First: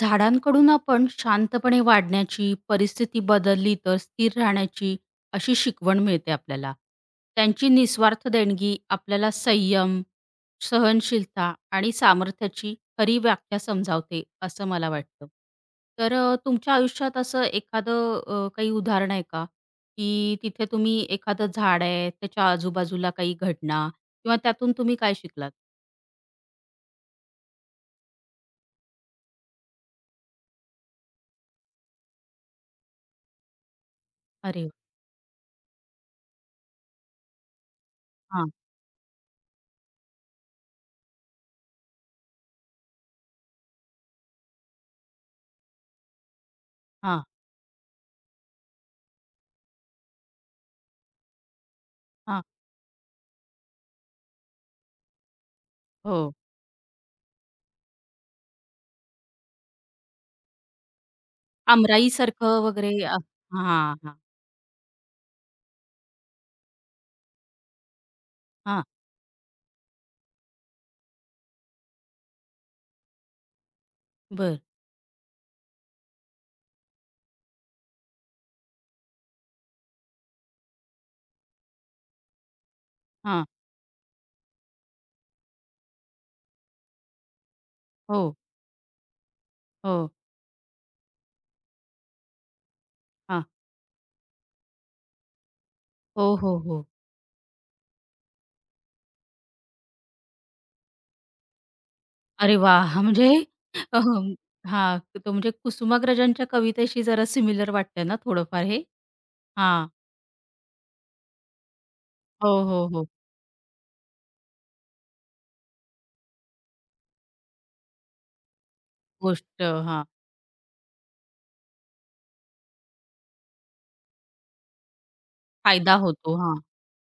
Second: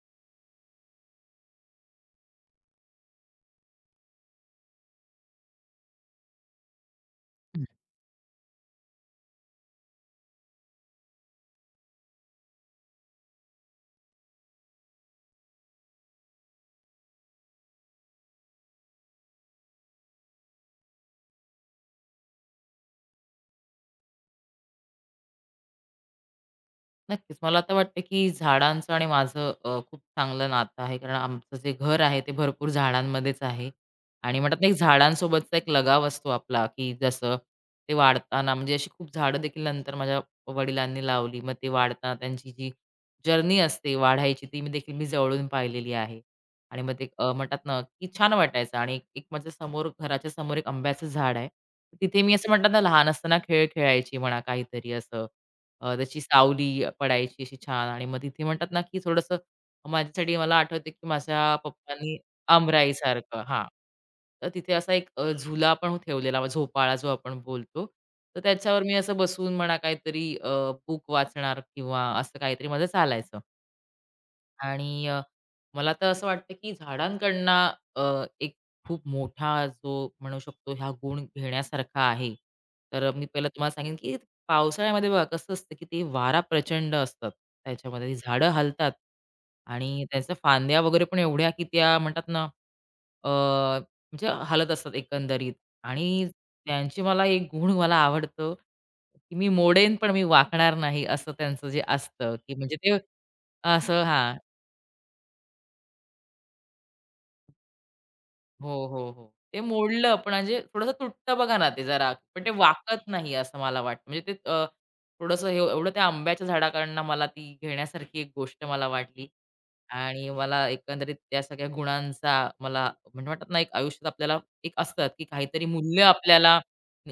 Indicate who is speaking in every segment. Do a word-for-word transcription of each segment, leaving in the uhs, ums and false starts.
Speaker 1: झाडांकडून आपण शांतपणे वाढण्याची, परिस्थिती बदलली तर स्थिर राहण्याची अशी शिकवण मिळते आपल्याला. त्यांची निस्वार्थ देणगी आपल्याला संयम, सहनशीलता आणि सामर्थ्याची खरी व्याख्या समजावते, असं मला वाटतं. तर अ, तुमच्या आयुष्यात असं एखादं अ, काही उदाहरण आहे का? की तिथे तुम्ही एखादं झाड आहे, त्याच्या आजूबाजूला काही घटना किंवा त्यातून तुम्ही काय शिकलात?
Speaker 2: नक्कीच. मला तर वाटतं, की झाडांचं आणि माझं अ, खूप चांगलं नातं आहे. कारण आमचं जे घर आहे ते भरपूर झाडांमध्येच आहे आणि म्हणतात
Speaker 1: अरे
Speaker 2: ना,
Speaker 1: वाह!
Speaker 2: एक झाडांसोबतचा एक लगाव असतो आपला, की जसं ते
Speaker 1: हां,
Speaker 2: वाढताना म्हणजे अशी खूप झाडं देखील नंतर माझ्या वडिलांनी लावली. मग ते वाढताना त्यांची जी जर्नी असते वाढायची, ती मी देखील मी जवळून पाहिलेली आहे. आणि मग ते
Speaker 1: हां,
Speaker 2: अ, म्हणतात ना, की छान वाटायचं आणि एक एक माझ्या समोर घराच्या समोर एक आंब्याचं झाड आहे. तिथे मी
Speaker 1: हां.
Speaker 2: असं म्हणतात ना, लहान असताना खेळ खेळायची म्हणा काहीतरी असं. अ, त्याची
Speaker 1: हो.
Speaker 2: सावली पडायची अशी छान आणि मग तिथे म्हणतात ना, की थोडंसं माझ्यासाठी मला आठवते, की माझ्या पप्पांनी
Speaker 1: आमराईसारखं वगैरे अ,
Speaker 2: आमराईसारखं हां.
Speaker 1: हां, हां,
Speaker 2: तर तिथे असा एक अ, झुला पण ठेवलेला झोपाळा जो आपण बोलतो. तर त्याच्यावर
Speaker 1: हां.
Speaker 2: मी असं बसून म्हणा काहीतरी अ, बुक वाचणार किंवा असं काहीतरी माझं चालायचं.
Speaker 1: बरं.
Speaker 2: आणि अ, मला तर असं वाटतं की झाडांकडनं अ, एक खूप मोठा जो म्हणू शकतो हा गुण घेण्यासारखा आहे. तर मी
Speaker 1: हां.
Speaker 2: पहिला तुम्हाला सांगेन की पावसाळ्यामध्ये बघा कसं असतं की ते वारा प्रचंड असतात. त्याच्यामध्ये ती
Speaker 1: हो,
Speaker 2: झाडं हलतात आणि
Speaker 1: हो.
Speaker 2: त्याच्या फांद्या वगैरे पण एवढ्या की त्या म्हणतात ना अ,
Speaker 1: हां.
Speaker 2: म्हणजे हलत असतात एकंदरीत आणि
Speaker 1: हो, हो, हो.
Speaker 2: त्यांची मला एक गुण मला आवडतं की मी मोडेन पण मी वाकणार नाही असं त्यांचं जे असतं की
Speaker 1: अरे
Speaker 2: म्हणजे ते
Speaker 1: वाह! म्हणजे अ,
Speaker 2: असं
Speaker 1: हं.
Speaker 2: हां.
Speaker 1: तो म्हणजे कुसुमाग्रजांच्या कवितेशी जरा सिमिलर वाटतंय ना थोडंफार
Speaker 2: हो,
Speaker 1: हे?
Speaker 2: हो, हो. ते
Speaker 1: हां.
Speaker 2: मोडलं पण म्हणजे थोडंसं तुटतं बघा ना ते जरा, पण
Speaker 1: हो,
Speaker 2: ते
Speaker 1: हो,
Speaker 2: वाकत
Speaker 1: हो.
Speaker 2: नाही असं मला वाटतं. म्हणजे ते अ, थोडंसं हे एवढं त्या आंब्याच्या झाडाकडनं मला ती घेण्यासारखी एक गोष्ट मला वाटली.
Speaker 1: गोष्ट हां.
Speaker 2: आणि मला एकंदरीत त्या सगळ्या गुणांचा मला म्हणजे म्हणतात ना, एक आयुष्यात आपल्याला एक असतात, की काहीतरी
Speaker 1: फायदा
Speaker 2: मूल्य
Speaker 1: होतो. हां.
Speaker 2: आपल्याला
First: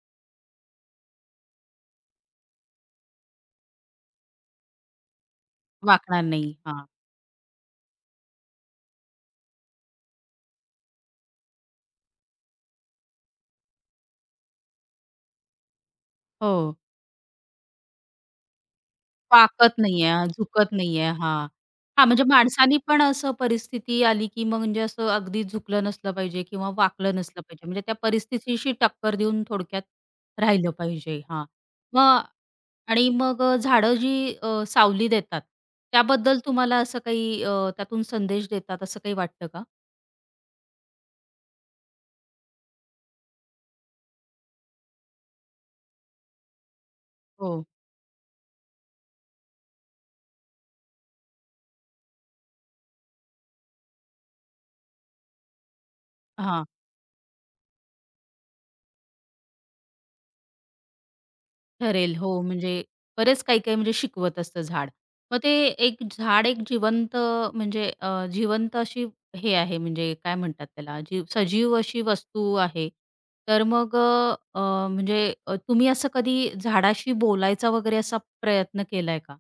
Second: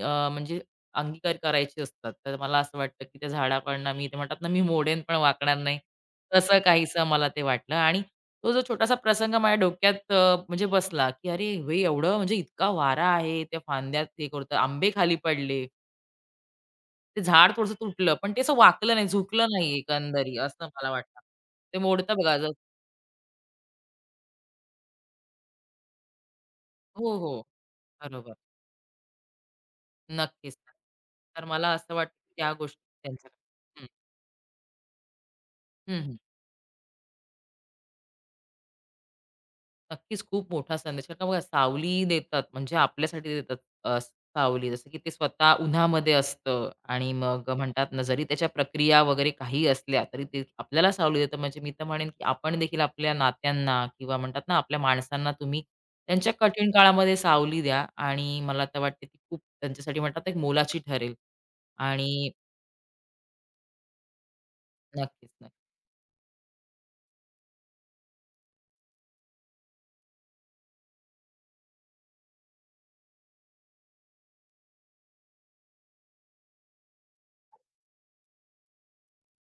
Speaker 2: अ, म्हणजे अंगीकार करायची असतात. तर मला असं वाटतं, की त्या झाडाकडनं मी ते म्हणतात ना, मी मोडेन पण वाकणार नाही.
Speaker 1: वाकणार नाही.
Speaker 2: तसं
Speaker 1: हां.
Speaker 2: काहीसं मला ते वाटलं आणि तो जो छोटासा प्रसंग माझ्या डोक्यात अ, म्हणजे बसला, की "अरे, हे एवढं म्हणजे इतका वारा आहे, त्या फांद्यात हे करतं, आंबे खाली पडले,
Speaker 1: हो.
Speaker 2: ते झाड थोडंसं तुटलं, पण ते असं वाकलं नाही, झुकलं नाही
Speaker 1: वाकत नाहीये, हा,
Speaker 2: एकंदरी." असं
Speaker 1: झुकत
Speaker 2: मला
Speaker 1: नाहीये.
Speaker 2: वाटतं.
Speaker 1: हां.
Speaker 2: ते
Speaker 1: हां,
Speaker 2: मोडतं
Speaker 1: म्हणजे
Speaker 2: बघा जसं
Speaker 1: माणसानी पण असं परिस्थिती आली, की मग म्हणजे असं अगदी झुकलं नसलं पाहिजे किंवा
Speaker 2: हो,
Speaker 1: वाकलं नसलं
Speaker 2: हो.
Speaker 1: पाहिजे. म्हणजे त्या
Speaker 2: बरोबर.
Speaker 1: परिस्थितीशी टक्कर देऊन थोडक्यात
Speaker 2: नक्कीच.
Speaker 1: राहिलं पाहिजे.
Speaker 2: तर
Speaker 1: हां.
Speaker 2: मला असं वाटतं,
Speaker 1: मग
Speaker 2: की त्या गोष्टी
Speaker 1: आणि
Speaker 2: त्यांच्या
Speaker 1: मग अ,
Speaker 2: हं,
Speaker 1: झाडं जी अ, सावली देतात,
Speaker 2: हं, हं.
Speaker 1: त्याबद्दल तुम्हाला असं काही अ, त्यातून संदेश देतात असं काही वाटतं का?
Speaker 2: नक्कीच खूप मोठा संदेश. कारण का बघा सावली देतात म्हणजे आपल्यासाठी देतात अ, सावली. जसं की ते स्वतः उन्हामध्ये असतं आणि मग
Speaker 1: हो.
Speaker 2: म्हणतात ना, जरी त्याच्या प्रक्रिया वगैरे काही असल्या, तरी ते आपल्याला सावली देतं. म्हणजे मी तर म्हणेन, की आपण देखील आपल्या नात्यांना किंवा म्हणतात ना, आपल्या माणसांना तुम्ही त्यांच्या कठीण काळामध्ये सावली द्या आणि मला तर वाटते, ती खूप त्यांच्यासाठी म्हणतात ना, एक मोलाची ठरेल
Speaker 1: ठरेल.
Speaker 2: आणि
Speaker 1: हो, म्हणजे बरेच काही-काही म्हणजे शिकवत असतं झाड.
Speaker 2: नक्कीच,
Speaker 1: मग ते
Speaker 2: नक्कीच.
Speaker 1: एक झाड एक जिवंत म्हणजे अ, जिवंत अशी हे आहे म्हणजे काय म्हणतात त्याला जीव सजीव अशी वस्तू आहे. तर मग अ, अ, म्हणजे अ, तुम्ही असं कधी झाडाशी बोलायचा वगैरे असा प्रयत्न केलाय का?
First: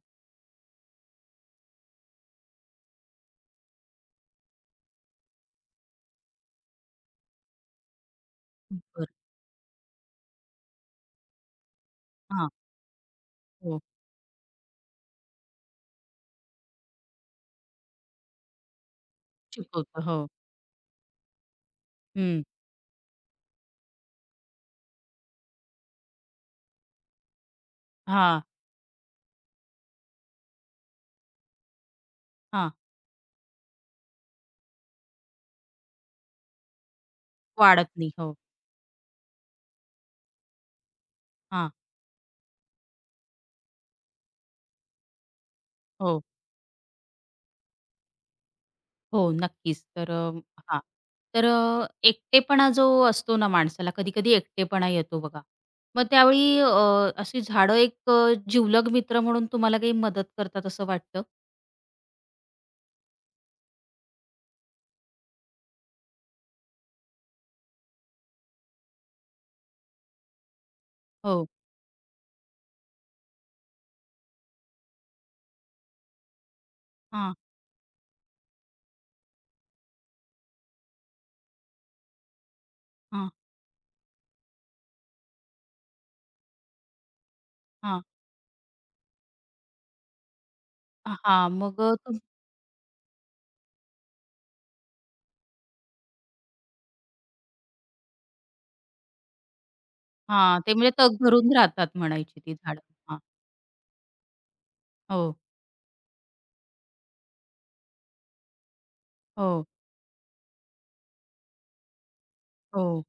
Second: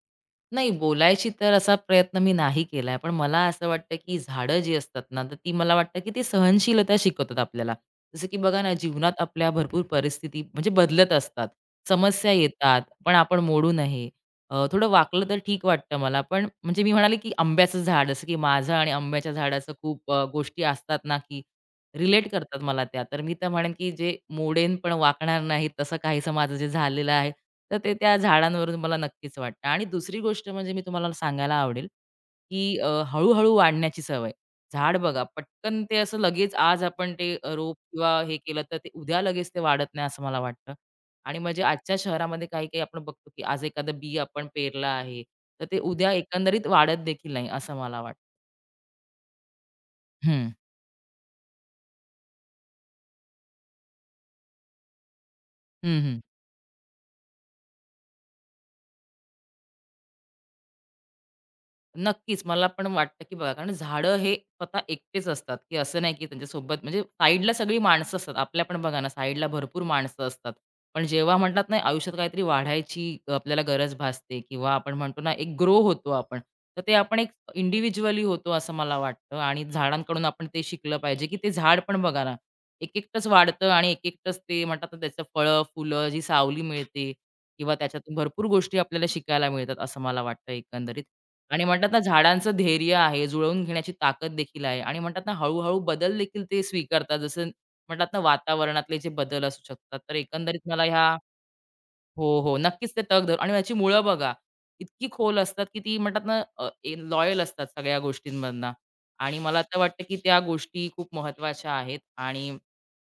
Speaker 2: नाही, बोलायची तर असा प्रयत्न मी नाही केलाय. पण मला असं वाटतं, की झाडं जी असतात ना, तर ती मला वाटतं, की ती सहनशीलता शिकवतात आपल्याला. जसं की बघा ना,
Speaker 1: बरं.
Speaker 2: जीवनात आपल्या भरपूर परिस्थिती म्हणजे बदलत असतात. समस्या
Speaker 1: हां.
Speaker 2: येतात, पण आपण मोडू
Speaker 1: हो.
Speaker 2: नये. अ, थोडं वाकलं तर ठीक वाटतं मला. पण म्हणजे मी म्हणाले, की आंब्याचं झाड, जसं की माझं आणि आंब्याच्या झाडाचं
Speaker 1: शिकवतं.
Speaker 2: खूप
Speaker 1: हो.
Speaker 2: अ, गोष्टी असतात ना, की रिलेट
Speaker 1: हं.
Speaker 2: करतात मला त्या. तर मी तर म्हणेन, की जे मोडेन पण वाकणार नाही तसं काहीसं माझं जे झालेलं आहे, तर ते त्या
Speaker 1: हां,
Speaker 2: झाडांवरून मला नक्कीच वाटतं. आणि दुसरी गोष्ट म्हणजे मी तुम्हाला सांगायला आवडेल,
Speaker 1: हां.
Speaker 2: की अ, हळू-हळू वाढण्याची सवय. झाड बघा पटकन ते असं लगेच आज आपण ते अ, रोप
Speaker 1: वाढत नाही.
Speaker 2: किंवा
Speaker 1: हो.
Speaker 2: हे केलं तर ते उद्या लगेच ते वाढत नाही असं मला वाटतं. आणि म्हणजे
Speaker 1: हां.
Speaker 2: आजच्या शहरामध्ये काही-काही आपण बघतो, की आज एखादं बी आपण पेरलं आहे, तर ते उद्या
Speaker 1: हो.
Speaker 2: एकंदरीत वाढत देखील नाही असं मला वाटतं.
Speaker 1: हो, नक्कीच. तर अ,
Speaker 2: हं.
Speaker 1: हां. तर अ, एकटेपणा जो असतो ना माणसाला, कधी-कधी एकटेपणा येतो बघा.
Speaker 2: हं,
Speaker 1: मग
Speaker 2: हं.
Speaker 1: त्यावेळी अ, अशी झाडं एक अ, जिवलग मित्र म्हणून तुम्हाला काही मदत करतात असं वाटतं?
Speaker 2: नक्कीच. मला पण वाटतं, की बघा कारण झाडं हे स्वतः एकटेच असतात, की असं नाही की त्यांच्यासोबत म्हणजे साईडला सगळी माणसं असतात. आपल्या पण बघा ना, साईडला भरपूर माणसं असतात. पण जेव्हा
Speaker 1: हो.
Speaker 2: म्हणतात ना, आयुष्यात काहीतरी वाढायची अ, आपल्याला गरज भासते किंवा आपण म्हणतो ना, एक ग्रो होतो आपण. तर ते आपण एक
Speaker 1: हां,
Speaker 2: इंडिव्हिज्युअली होतो असं मला वाटतं आणि झाडांकडून आपण ते शिकलं पाहिजे, की ते झाड पण बघा ना, एक-एकटंच
Speaker 1: हां,
Speaker 2: वाढतं आणि एक-एकटंच ते म्हणतात ना, त्याचं फळं, फुलं, जी सावली मिळते किंवा
Speaker 1: हां.
Speaker 2: त्याच्यातून भरपूर गोष्टी आपल्याला शिकायला मिळतात असं मला वाटतं एकंदरीत.
Speaker 1: हां,
Speaker 2: आणि
Speaker 1: मग
Speaker 2: म्हणतात
Speaker 1: अ,
Speaker 2: ना
Speaker 1: तुम
Speaker 2: झाडांचं धैर्य आहे, जुळवून घेण्याची ताकद देखील आहे आणि म्हणतात ना हळू-हळू बदल देखील ते स्वीकारतात. जसं म्हणतात ना वातावरणातले जे बदल असू शकतात. तर
Speaker 1: हां,
Speaker 2: एकंदरीत
Speaker 1: ते
Speaker 2: मला
Speaker 1: म्हणजे
Speaker 2: ह्या
Speaker 1: तग धरून राहतात
Speaker 2: हो,
Speaker 1: म्हणायची ती
Speaker 2: हो.
Speaker 1: झाडं.
Speaker 2: नक्कीच ते
Speaker 1: हां.
Speaker 2: तग धरून आणि याची मुळं बघा, इतकी
Speaker 1: हो,
Speaker 2: खोल असतात, की ती म्हणतात ना लॉयल असतात सगळ्या गोष्टींमधनं आणि मला
Speaker 1: हो,
Speaker 2: तर वाटतं, की त्या गोष्टी खूप महत्त्वाच्या आहेत आणि
Speaker 1: हो.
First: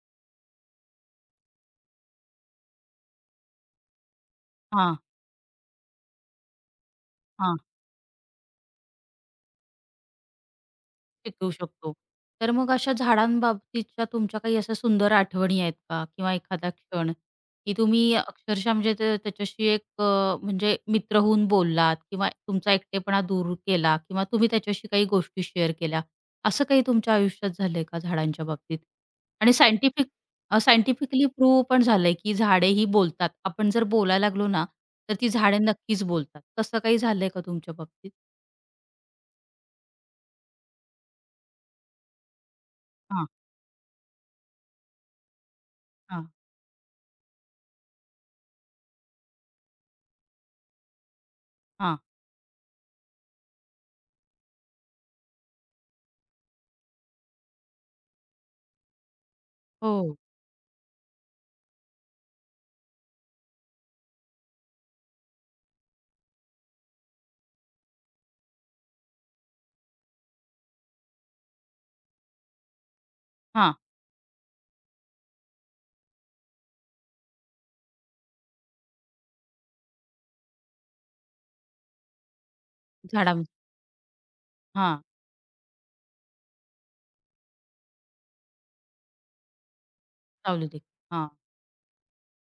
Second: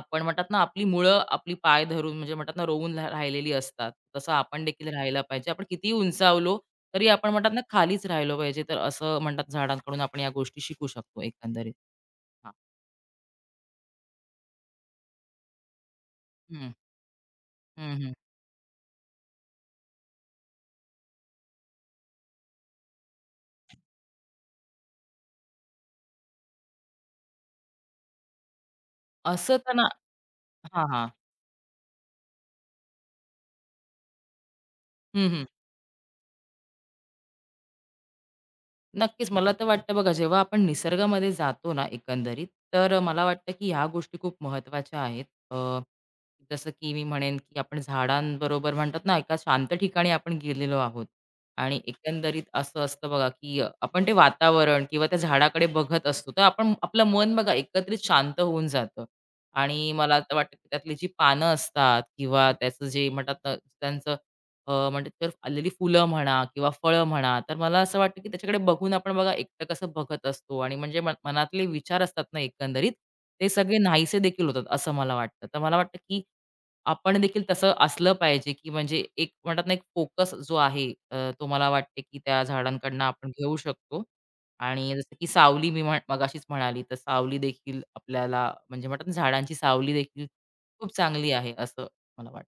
Speaker 2: आपण म्हणतात ना, आपली मुळं आपली पाय धरून म्हणजे म्हणतात ना, रोवून रा राहिलेली असतात. तसं आपण देखील
Speaker 1: हां,
Speaker 2: राहायला पाहिजे. आपण कितीही उंचावलो, तरी आपण म्हणतात ना, खालीच राहिलो पाहिजे. तर असं म्हणतात झाडांकडून आपण या गोष्टी शिकू शकतो
Speaker 1: शिकवू
Speaker 2: एकंदरीत.
Speaker 1: शकतो. तर
Speaker 2: हां.
Speaker 1: मग अशा झाडांबाबतीतच्या तुमच्या काही अशा सुंदर आठवणी आहेत का? किंवा एखादा
Speaker 2: हं.
Speaker 1: क्षण, की
Speaker 2: हं, हं.
Speaker 1: तुम्ही अक्षरशः म्हणजे ते त्याच्याशी एक अ, म्हणजे मित्र होऊन बोललात किंवा तुमचा एकटेपणा दूर केला किंवा तुम्ही त्याच्याशी काही गोष्टी शेअर केल्या. असं काही तुमच्या आयुष्यात झालंय का झाडांच्या बाबतीत? आणि
Speaker 2: असं तर ना
Speaker 1: सायंटिफिक
Speaker 2: हां, हां.
Speaker 1: सायंटिफिकली प्रूव्ह पण झालंय, की झाडे ही बोलतात. आपण जर बोलायला लागलो ना, तर
Speaker 2: हं,
Speaker 1: ती
Speaker 2: हं.
Speaker 1: झाडे नक्कीच बोलतात. तसं काही झालंय का तुमच्या बाबतीत?
Speaker 2: नक्कीच. मला तर वाटतं बघा, जेव्हा आपण निसर्गामध्ये जातो ना एकंदरीत, तर मला
Speaker 1: हां,
Speaker 2: वाटतं की ह्या गोष्टी खूप महत्त्वाच्या आहेत. अ,
Speaker 1: हां,
Speaker 2: जसं की मी म्हणेन की आपण झाडांबरोबर म्हणतात ना, एका शांत ठिकाणी आपण गेलेलो आहोत आणि
Speaker 1: हां.
Speaker 2: एकंदरीत असं असतं बघा की अ, आपण ते वातावरण किंवा त्या झाडाकडे बघत असतो, तर आपण आपलं मन बघा एकत्रित शांत होऊन जातं आणि
Speaker 1: हो.
Speaker 2: मला तर वाटतं की त्यातली जी पानं असतात किंवा त्याचं जे म्हणतात ना, त्यांचं अ, म्हणजे तर आलेली फुलं म्हणा किंवा फळं म्हणा, तर मला असं वाटतं की त्याच्याकडे बघून आपण बघा एकटक कसं बघत असतो आणि म्हणजे मन मनातले विचार असतात ना एकंदरीत, ते
Speaker 1: हां.
Speaker 2: सगळे नाहीसे देखील होतात असं मला वाटतं. तर मला वाटतं की आपण देखील तसं असलं पाहिजे की म्हणजे एक म्हणतात ना, एक फोकस जो आहे अ, तो मला वाटते की त्या झाडांकडनं आपण
Speaker 1: झाडा
Speaker 2: घेऊ शकतो. आणि
Speaker 1: हां,
Speaker 2: जसं की सावली मी म्हण मगाशीच म्हणाली, तर सावली देखील आपल्याला म्हणजे म्हणतात ना, झाडांची सावली देखील
Speaker 1: सावली देखील.
Speaker 2: खूप
Speaker 1: हां,
Speaker 2: चांगली आहे असं मला वाटतं.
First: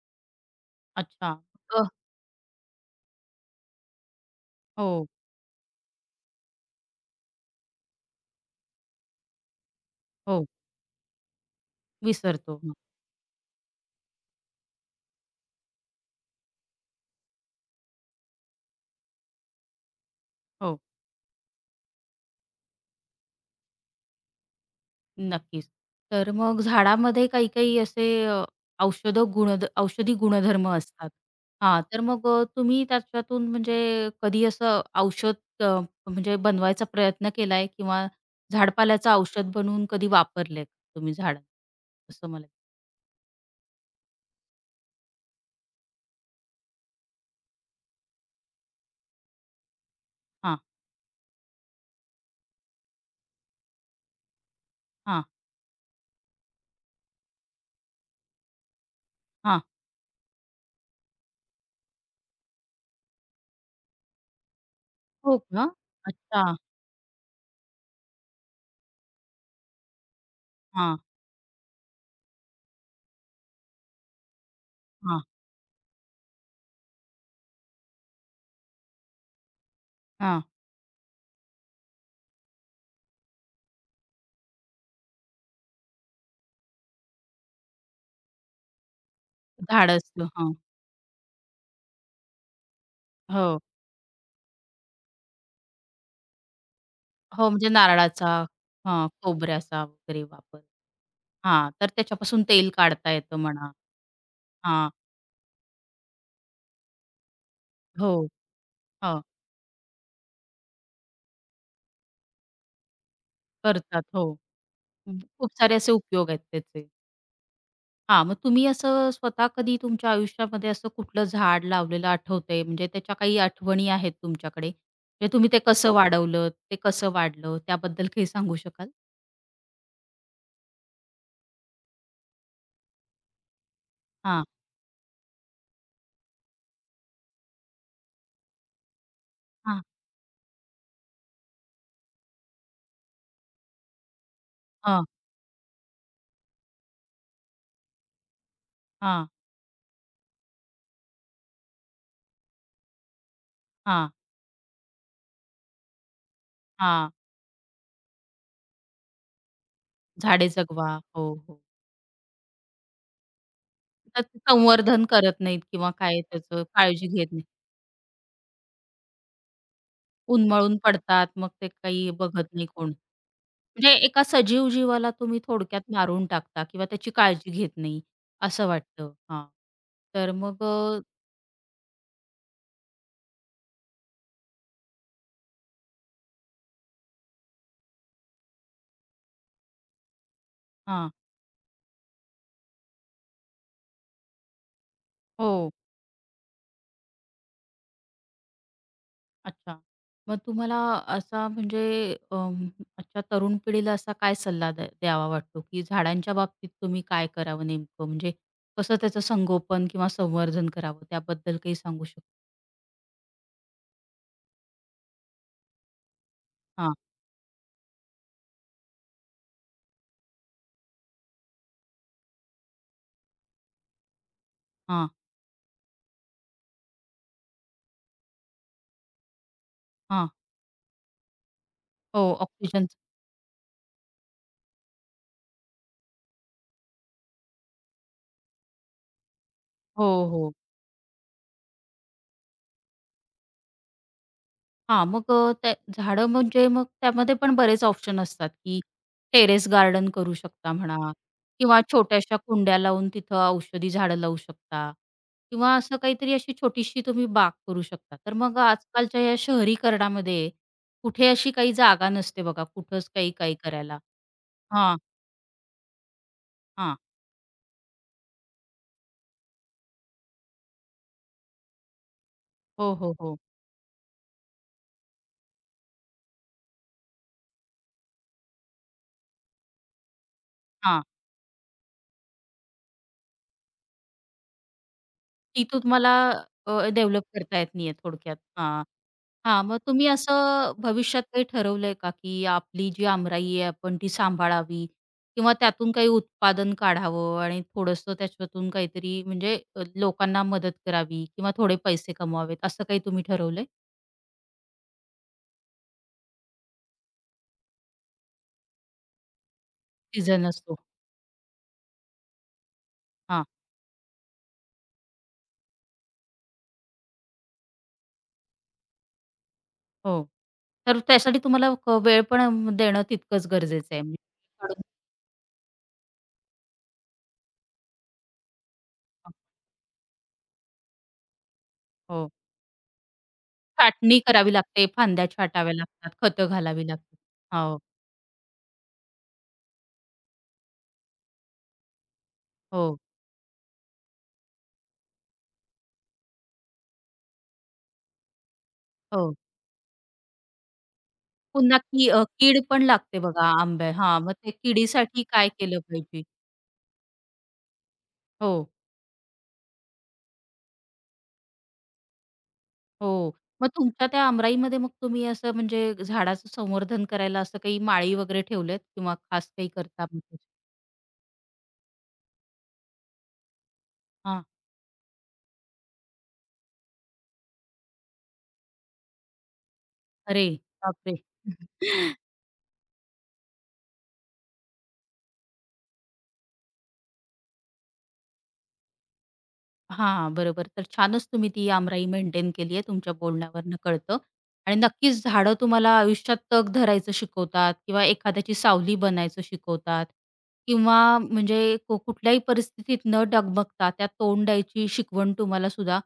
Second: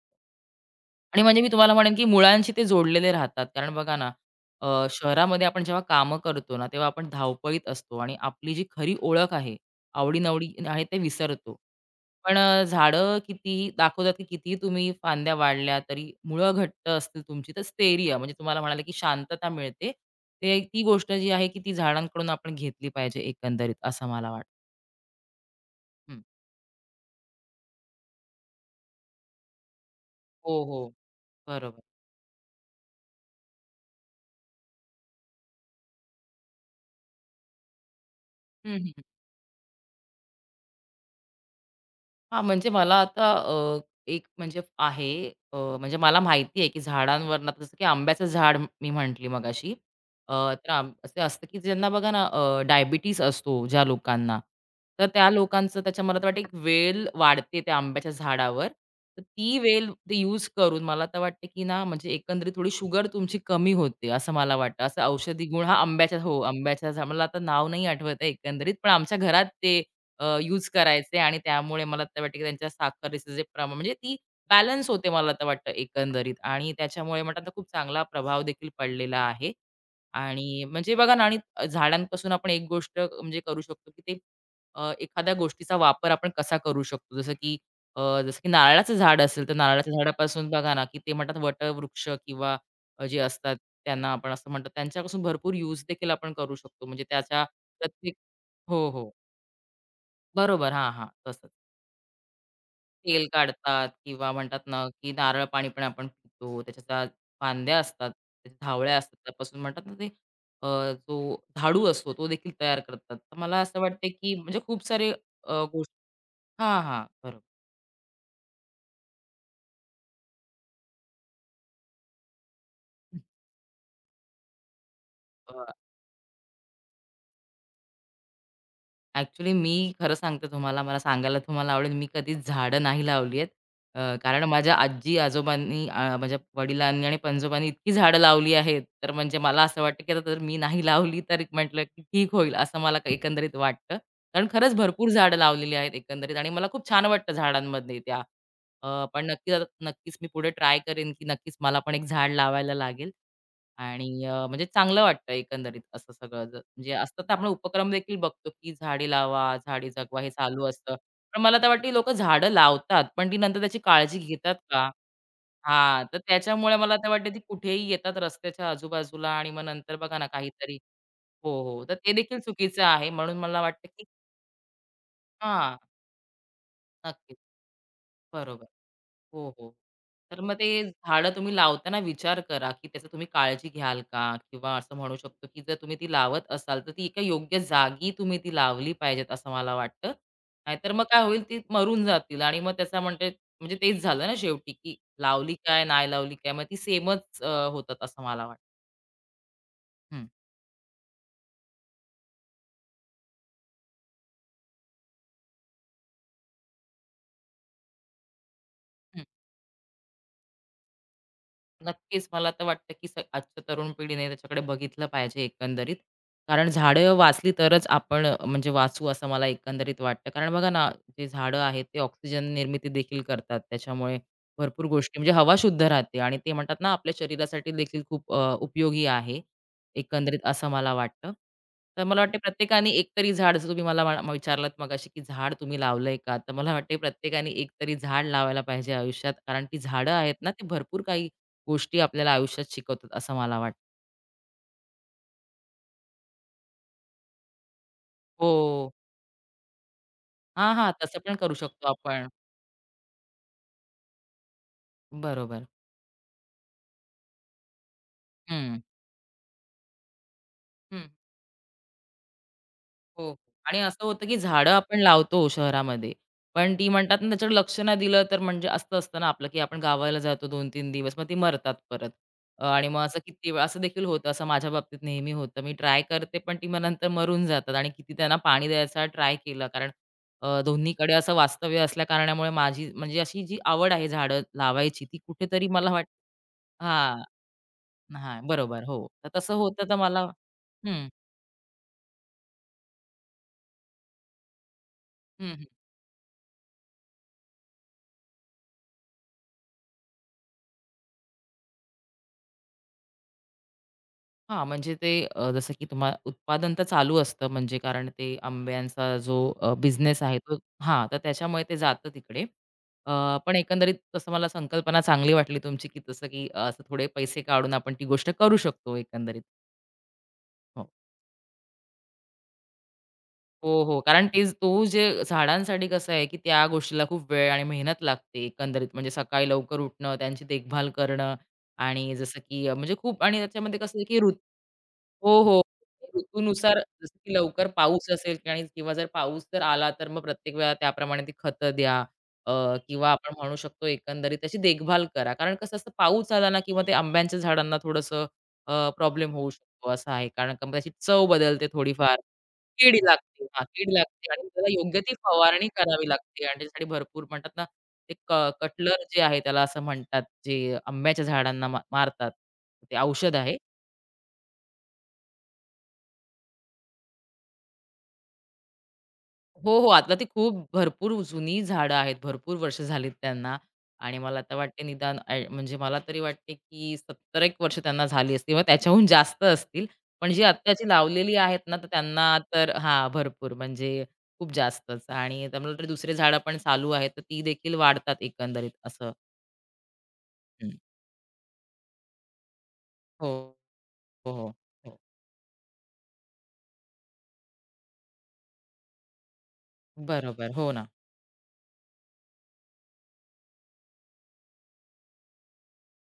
Speaker 2: आणि
Speaker 1: अच्छा.
Speaker 2: म्हणजे मी तुम्हाला
Speaker 1: अ,
Speaker 2: म्हणेन, की मुळांशी ते जोडलेले राहतात. कारण बघा ना, अ,
Speaker 1: हो,
Speaker 2: शहरामध्ये आपण जेव्हा कामं करतो ना, तेव्हा आपण धावपळीत असतो आणि आपली जी खरी ओळख आहे,
Speaker 1: हो.
Speaker 2: आवडी-निवडी आहे ते विसरतो. पण
Speaker 1: विसरतो.
Speaker 2: अ,
Speaker 1: हं.
Speaker 2: झाडं कितीही दाखवतात, की कितीही तुम्ही फांद्या वाढल्या तरी मुळं घट्ट असतील तुमची, तर स्थैर्य म्हणजे तुम्हाला म्हणाले, की शांतता मिळते. ते
Speaker 1: हो,
Speaker 2: ती गोष्ट जी आहे, की ती झाडांकडून आपण घेतली पाहिजे एकंदरीत असं मला वाटतं.
Speaker 1: नक्कीच.
Speaker 2: हं.
Speaker 1: तर मग झाडामध्ये काही-काही असे अ, औषध गुणध औषधी
Speaker 2: हो,
Speaker 1: गुणधर्म
Speaker 2: हो.
Speaker 1: असतात. हां,
Speaker 2: बरोबर.
Speaker 1: तर मग अ, तुम्ही त्याच्यातून म्हणजे कधी असं औषध अ, म्हणजे बनवायचा प्रयत्न केलाय किंवा
Speaker 2: हं, हं.
Speaker 1: झाडपाल्याचं औषध बनवून कधी वापरलंय का तुम्ही झाडं? असं
Speaker 2: हां,
Speaker 1: मला
Speaker 2: म्हणजे मला आता अ, एक म्हणजे आहे अ, म्हणजे मला माहिती आहे, की झाडांवरनं आता जसं की आंब्याचं झाड म- मी म्हटली मगाशी. अ,
Speaker 1: हां,
Speaker 2: तर आंब असे असतं, की ज्यांना बघा ना अ, असतो ज्या लोकांना, तर
Speaker 1: हां,
Speaker 2: त्या लोकांचं त्याच्या मला तर वाटतं एक वेल वाढते त्या आंब्याच्या झाडावर. तर ती
Speaker 1: हां.
Speaker 2: वेल ते यूज करून मला तर वाटतं, की ना म्हणजे एकंदरीत थोडी शुगर तुमची कमी होते, असं मला वाटतं. असं
Speaker 1: हो
Speaker 2: औषधी गुण
Speaker 1: का?
Speaker 2: हा आंब्याच्या हो,
Speaker 1: अच्छा.
Speaker 2: आंब्याच्या झा मला आता नाव नाही आठवत आहे एकंदरीत, पण आमच्या घरात ते यूज
Speaker 1: हां,
Speaker 2: करायचे आणि त्यामुळे मला तर वाटतं की त्यांच्या साखरेचं जे प्रमाण म्हणजे ती बॅलन्स होते
Speaker 1: हां,
Speaker 2: मला तर वाटतं एकंदरीत आणि त्याच्यामुळे म्हणतात ना खूप चांगला प्रभाव देखील पडलेला आहे.
Speaker 1: हां.
Speaker 2: आणि म्हणजे बघा ना आणि झाडांपासून आपण एक गोष्ट म्हणजे करू शकतो की ते अ, एखाद्या गोष्टीचा वापर आपण कसा करू शकतो. जसं की अ, जसं की नारळाचं झाड असेल तर नारळाच्या
Speaker 1: धाडस.
Speaker 2: झाडापासून
Speaker 1: हां.
Speaker 2: बघा ना की ते म्हणतात वटवृक्ष किंवा अ, जे असतात
Speaker 1: हो.
Speaker 2: त्यांना आपण असं म्हणतात त्यांच्यापासून भरपूर यूज देखील आपण करू शकतो. म्हणजे त्याच्या
Speaker 1: हो, म्हणजे
Speaker 2: प्रत्येक
Speaker 1: नारळाचा
Speaker 2: हो,
Speaker 1: हां,
Speaker 2: हो.
Speaker 1: खोबऱ्याचा वगैरे वापर.
Speaker 2: बरोबर. हां, हां. तसंच.
Speaker 1: हां, तर त्याच्यापासून तेल काढता
Speaker 2: तेल
Speaker 1: येतं म्हणा.
Speaker 2: काढतात किंवा म्हणतात ना,
Speaker 1: हां,
Speaker 2: की नारळ पाणी पण आपण पितो. त्याच्या फांद्या असतात,
Speaker 1: हो,
Speaker 2: त्याच्या धावळ्या असतात.
Speaker 1: हो,
Speaker 2: त्यापासून म्हणतात ना, ते अ, जो झाडू असतो तो देखील तयार करतात. तर मला असं
Speaker 1: करतात.
Speaker 2: वाटतं, की
Speaker 1: हो.
Speaker 2: म्हणजे खूप सारे
Speaker 1: खूप
Speaker 2: अ,
Speaker 1: सारे असे
Speaker 2: गोष्टी
Speaker 1: उपयोग आहेत
Speaker 2: हां,
Speaker 1: त्याचे.
Speaker 2: हां.
Speaker 1: हां, मग तुम्ही असं स्वतः कधी तुमच्या आयुष्यामध्ये असं कुठलं झाड लावलेलं आठवतंय? म्हणजे त्याच्या
Speaker 2: बरोबर.
Speaker 1: काही आठवणी आहेत तुमच्याकडे? म्हणजे तुम्ही ते कसं वाढवलं? ते कसं वाढलं? त्याबद्दल काही सांगू शकाल?
Speaker 2: ॲक्चुअली मी खरं सांगते तुम्हाला, मला सांगायला तुम्हाला आवडेल, मी कधीच झाडं नाही लावली आहेत. अ, कारण
Speaker 1: हां,
Speaker 2: माझ्या आजी-आजोबांनी अ, माझ्या वडिलांनी आणि पणजोबांनी इतकी झाडं लावली आहेत, तर म्हणजे मला असं
Speaker 1: हां,
Speaker 2: वाटतं, की आता जर मी नाही लावली, तर म्हटलं की ठीक होईल, असं मला क- एकंदरीत वाटतं. कारण खरंच
Speaker 1: हां,
Speaker 2: भरपूर झाडं लावलेली आहेत एकंदरीत आणि मला खूप छान वाटतं झाडांमध्ये त्या. अ, पण
Speaker 1: हां,
Speaker 2: नक्कीच, आता- नक्कीच मी पुढे ट्राय करेन, की नक्कीच मला पण एक झाड लावायला लागेल. आणि
Speaker 1: हां,
Speaker 2: अ, म्हणजे चांगलं वाटतं एकंदरीत असं सगळं ज म्हणजे
Speaker 1: हां.
Speaker 2: असतं तर आपण उपक्रम देखील बघतो, की झाडे लावा, झाडे जगवा हे
Speaker 1: झाडे
Speaker 2: चालू
Speaker 1: जगवा.
Speaker 2: असतं.
Speaker 1: हो,
Speaker 2: पण मला
Speaker 1: हो.
Speaker 2: तर वाटतं, ही लोकं झाडं लावतात, पण ती नंतर त्याची काळजी
Speaker 1: त्याचं
Speaker 2: घेतात का?
Speaker 1: संवर्धन करत नाहीत किंवा
Speaker 2: हां, तर
Speaker 1: काय त्याचं
Speaker 2: त्याच्यामुळे मला
Speaker 1: काळजी
Speaker 2: तर
Speaker 1: घेत
Speaker 2: वाटतं, ती
Speaker 1: नाही.
Speaker 2: कुठेही येतात रस्त्याच्या आजूबाजूला आणि मग नंतर बघा ना
Speaker 1: उन्मळून
Speaker 2: काहीतरी
Speaker 1: पडतात, मग
Speaker 2: हो,
Speaker 1: ते
Speaker 2: हो. तर
Speaker 1: काही
Speaker 2: ते देखील
Speaker 1: बघत नाही
Speaker 2: चुकीचं
Speaker 1: कोण.
Speaker 2: आहे. म्हणून मला वाटतं,
Speaker 1: म्हणजे
Speaker 2: की
Speaker 1: एका सजीव जीवाला तुम्ही
Speaker 2: हां,
Speaker 1: थोडक्यात मारून टाकता किंवा त्याची
Speaker 2: नक्कीच.
Speaker 1: काळजी घेत नाही,
Speaker 2: बरोबर.
Speaker 1: असं वाटतं. हां.
Speaker 2: हो, हो.
Speaker 1: तर
Speaker 2: तर मग
Speaker 1: मग
Speaker 2: ते
Speaker 1: अ,
Speaker 2: झाडं तुम्ही लावताना विचार करा, की त्याचं तुम्ही काळजी घ्याल का? किंवा असं म्हणू शकतो, की जर तुम्ही ती लावत असाल, तर ती एका योग्य जागी तुम्ही ती लावली पाहिजेत, असं मला वाटतं. नाहीतर मग
Speaker 1: हां.
Speaker 2: काय होईल, ती मरून जातील आणि मग त्याचा म्हणजे म्हणजे तेच झालं ना शेवटी, की लावली
Speaker 1: हो.
Speaker 2: काय, नाही लावली काय? मग ती सेमच अ, होतात असं मला वाटतं.
Speaker 1: अच्छा.
Speaker 2: हं.
Speaker 1: मग तुम्हाला असा म्हणजे अं, आजच्या तरुण पिढीला असा काय सल्ला द द्यावा वाटतो, की झाडांच्या बाबतीत तुम्ही काय करावं नेमकं? म्हणजे कसं त्याचं संगोपन किंवा संवर्धन करावं त्याबद्दल काही सांगू शकता?
Speaker 2: नक्कीच. मला तर वाटतं, की स आजच्या तरुण पिढीने त्याच्याकडे बघितलं पाहिजे एकंदरीत. कारण
Speaker 1: हां,
Speaker 2: झाडं वाचली तरच आपण अ, म्हणजे वाचू असं मला एकंदरीत वाटतं. कारण बघा ना, जे झाडं आहेत ते ऑक्सिजन निर्मिती देखील करतात. त्याच्यामुळे भरपूर
Speaker 1: हां,
Speaker 2: गोष्टी म्हणजे हवा शुद्ध राहते आणि ते म्हणतात ना, आपल्या शरीरासाठी देखील खूप अ, उपयोगी आहे.
Speaker 1: हां.
Speaker 2: एकंदरीत असं मला वाटतं. तर मला
Speaker 1: हो,
Speaker 2: वाटते प्रत्येकाने
Speaker 1: ऑक्सिजनचं.
Speaker 2: एकतरी झाड जसं तुम्ही मला म विचारलात मगाशी, की झाड तुम्ही लावलंय का? तर मला वाटते प्रत्येकाने एकतरी झाड लावायला पाहिजे आयुष्यात. कारण ती
Speaker 1: हो,
Speaker 2: झाडं आहेत ना,
Speaker 1: हो.
Speaker 2: ते भरपूर काही गोष्टी आपल्याला आयुष्यात शिकवतात असं मला वाटतं.
Speaker 1: हां, मग अ, ते झाडं म्हणजे मग त्यामध्ये पण बरेच ऑप्शन असतात, की
Speaker 2: हो.
Speaker 1: टेरेस गार्डन करू
Speaker 2: हां,
Speaker 1: शकता
Speaker 2: हां.
Speaker 1: म्हणा
Speaker 2: तसं पण करू
Speaker 1: किंवा
Speaker 2: शकतो आपण.
Speaker 1: छोट्याशा कुंड्या लावून तिथं औषधी झाडं लावू शकता
Speaker 2: बरोबर.
Speaker 1: किंवा असं काहीतरी अशी छोटीशी तुम्ही बाग करू शकता. तर मग
Speaker 2: हं.
Speaker 1: आजकालच्या या शहरीकरणामध्ये
Speaker 2: हं.
Speaker 1: कुठे अशी काही जागा नसते बघा, कुठंच
Speaker 2: हो.
Speaker 1: काही
Speaker 2: हो.
Speaker 1: काही
Speaker 2: आणि
Speaker 1: करायला.
Speaker 2: असं होतं, की झाडं
Speaker 1: हां,
Speaker 2: आपण लावतो शहरामध्ये, पण ती
Speaker 1: हां.
Speaker 2: म्हणतात ना त्याच्याकडे लक्ष नाही दिलं तर म्हणजे असं असतं ना आपलं, की आपण गावाला जातो दोन तीन दिवस, मग ती मरतात परत. अ, आणि
Speaker 1: हो,
Speaker 2: मग
Speaker 1: हो,
Speaker 2: असं
Speaker 1: हो.
Speaker 2: किती वेळा असं देखील होतं, असं माझ्या बाबतीत नेहमी होतं. मी ट्राय करते, पण ती मग नंतर मरून जातात आणि किती त्यांना पाणी द्यायचा ट्राय केला. कारण अ,
Speaker 1: हां.
Speaker 2: दोन्हीकडे असं वास्तव्य असल्या कारणामुळे माझी म्हणजे अशी जी आवड आहे झाडं लावायची, ती
Speaker 1: ती
Speaker 2: कुठेतरी मला वाट
Speaker 1: तुम्हाला अ,
Speaker 2: हां,
Speaker 1: डेव्हलप करता येत नाहीये थोडक्यात.
Speaker 2: हां.
Speaker 1: हां.
Speaker 2: बरोबर. हो. तर तसं
Speaker 1: हां, मग
Speaker 2: होतं तर
Speaker 1: तुम्ही
Speaker 2: मला
Speaker 1: असं
Speaker 2: हं,
Speaker 1: भविष्यात काही ठरवलंय का, की आपली जी आमराई आहे आपण ती सांभाळावी किंवा
Speaker 2: हं.
Speaker 1: त्यातून काही उत्पादन काढावं आणि थोडंसं त्याच्यातून काहीतरी म्हणजे अ, लोकांना मदत करावी किंवा थोडे पैसे कमवावेत, असं काही तुम्ही ठरवलंय?
Speaker 2: हां, म्हणजे ते अ, जसं की तुम्हा उत्पादन तर चालू असतं म्हणजे कारण ते आंब्यांचा जो अ, बिझनेस आहे
Speaker 1: सीझन
Speaker 2: तो
Speaker 1: असतो.
Speaker 2: हां, तर त्याच्यामुळे ते जातं तिकडे. अ,
Speaker 1: हां,
Speaker 2: पण एकंदरीत तसं मला संकल्पना चांगली वाटली तुमची, की तसं की अ, असं थोडे पैसे काढून आपण ती गोष्ट करू शकतो एकंदरीत.
Speaker 1: हो.
Speaker 2: हो.
Speaker 1: तर त्यासाठी तुम्हाला क वेळ पण देणं तितकंच
Speaker 2: हो,
Speaker 1: गरजेचं
Speaker 2: हो.
Speaker 1: आहे. म्हणजे
Speaker 2: कारण तेच तो
Speaker 1: काढून-
Speaker 2: जे झाडांसाठी कसं आहे, की त्या गोष्टीला खूप वेळ आणि मेहनत लागते एकंदरीत. म्हणजे सकाळी लवकर उठणं, त्यांची देखभाल करणं आणि
Speaker 1: हो.
Speaker 2: जसं की अ, म्हणजे खूप आणि त्याच्यामध्ये कसं आहे, की
Speaker 1: छाटणी
Speaker 2: ऋत
Speaker 1: करावी लागते, फांद्या
Speaker 2: हो, हो.
Speaker 1: छाटाव्या लागतात, खतं
Speaker 2: ऋतूनुसार
Speaker 1: घालावी लागतात.
Speaker 2: जसं की लवकर
Speaker 1: हो.
Speaker 2: पाऊस असेल की आणि किंवा जर पाऊस जर आला, तर मग प्रत्येक वेळेला त्याप्रमाणे ती खतं द्या अ,
Speaker 1: हो,
Speaker 2: किंवा आपण म्हणू शकतो एकंदरीत त्याची देखभाल करा. कारण कसं असतं पाऊस आला ना किंवा ते आंब्यांच्या झाडांना थोडंसं प्रॉब्लेम
Speaker 1: हो.
Speaker 2: होऊ शकतो असं आहे. कारण का मग त्याची चव बदलते
Speaker 1: पुन्हा की
Speaker 2: थोडीफार.
Speaker 1: अ, कीड पण
Speaker 2: कीड
Speaker 1: लागते
Speaker 2: लागते.
Speaker 1: बघा
Speaker 2: हां, कीड
Speaker 1: आंब्या हां,
Speaker 2: लागते
Speaker 1: मग
Speaker 2: आणि
Speaker 1: ते
Speaker 2: त्याला योग्य ती
Speaker 1: किडीसाठी काय
Speaker 2: फवारणी
Speaker 1: केलं
Speaker 2: करावी
Speaker 1: पाहिजे?
Speaker 2: लागते आणि त्याच्यासाठी भरपूर म्हणतात ना, ते क
Speaker 1: हो,
Speaker 2: कटलर जे आहे त्याला असं म्हणतात, जे आंब्याच्या झाडांना मा मारतात. ते
Speaker 1: हो.
Speaker 2: औषध आहे.
Speaker 1: मग तुमच्या त्या आमराईमध्ये मग तुम्ही असं म्हणजे झाडाचं संवर्धन करायला असं काही माळी वगैरे ठेवल्यात किंवा खास काही
Speaker 2: हो, हो.
Speaker 1: करता?
Speaker 2: आता ती खूप भरपूर जुनी झाडं आहेत. भरपूर वर्ष झालीत त्यांना आणि मला
Speaker 1: हां.
Speaker 2: आता वाटते निदान अ, म्हणजे मला तरी वाटते, की सत्तर एक वर्ष त्यांना झाली असतील किंवा त्याच्याहून जास्त असतील. पण जी
Speaker 1: अरे
Speaker 2: आत्ताची
Speaker 1: बापरे!
Speaker 2: लावलेली आहेत ना, तर त्यांना तर हां, भरपूर म्हणजे खूप जास्तच आणि तर मला तरी दुसरे झाडं पण चालू आहेत, तर ती देखील वाढतात एकंदरीत असं.
Speaker 1: हां, बरोबर.
Speaker 2: हं.
Speaker 1: तर छानच तुम्ही ती आमराई मेंटेन केली आहे, तुमच्या
Speaker 2: हो,
Speaker 1: बोलण्यावरनं कळतं.
Speaker 2: हो, हो.
Speaker 1: आणि
Speaker 2: हो.
Speaker 1: नक्कीच झाडं तुम्हाला आयुष्यात तग धरायचं शिकवतात किंवा एखाद्याची सावली बनायचं शिकवतात
Speaker 2: बरोबर. हो ना.
Speaker 1: किंवा म्हणजे को कुठल्याही परिस्थितीत न डगमगता त्यात तोंड द्यायची शिकवण तुम्हाला सुद्धा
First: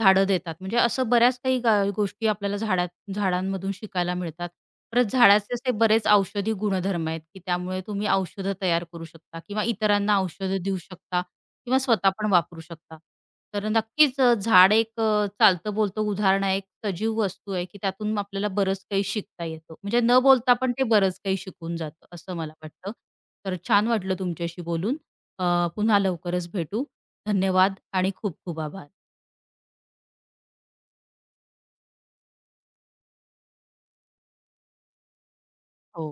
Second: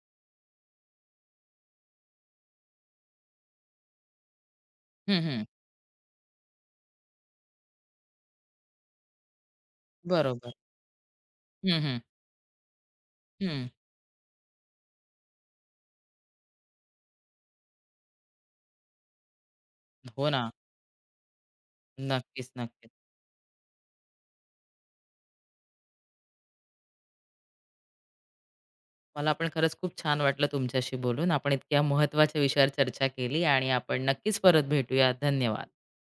Speaker 1: झाडं देतात. म्हणजे असं बऱ्याच काही गा गोष्टी आपल्याला झाडात झाडांमधून शिकायला मिळतात. परत
Speaker 2: हं, हं.
Speaker 1: झाडाचे असे बरेच औषधी गुणधर्म आहेत, की त्यामुळे तुम्ही औषधं तयार करू शकता किंवा इतरांना
Speaker 2: बरोबर.
Speaker 1: औषधं देऊ शकता. किंवा
Speaker 2: हं, हं.
Speaker 1: स्वतः पण वापरू शकता.
Speaker 2: हं.
Speaker 1: तर नक्कीच अ, झाड एक अ, चालतं बोलतं उदाहरण आहे, एक सजीव वस्तू आहे, की त्यातून आपल्याला बरंच काही शिकता येतं. म्हणजे न
Speaker 2: हो ना.
Speaker 1: बोलता पण ते बरंच काही शिकून जातं, असं
Speaker 2: नक्कीच,
Speaker 1: मला
Speaker 2: नक्कीच.
Speaker 1: वाटतं. तर छान वाटलं तुमच्याशी बोलून. अ, पुन्हा लवकरच भेटू. धन्यवाद आणि खूप खूप आभार.
Speaker 2: मला पण खरंच खूप छान वाटलं तुमच्याशी बोलून. आपण इतक्या महत्त्वाच्या विषयावर चर्चा केली आणि आपण नक्कीच परत भेटूया. धन्यवाद.
Speaker 1: हो.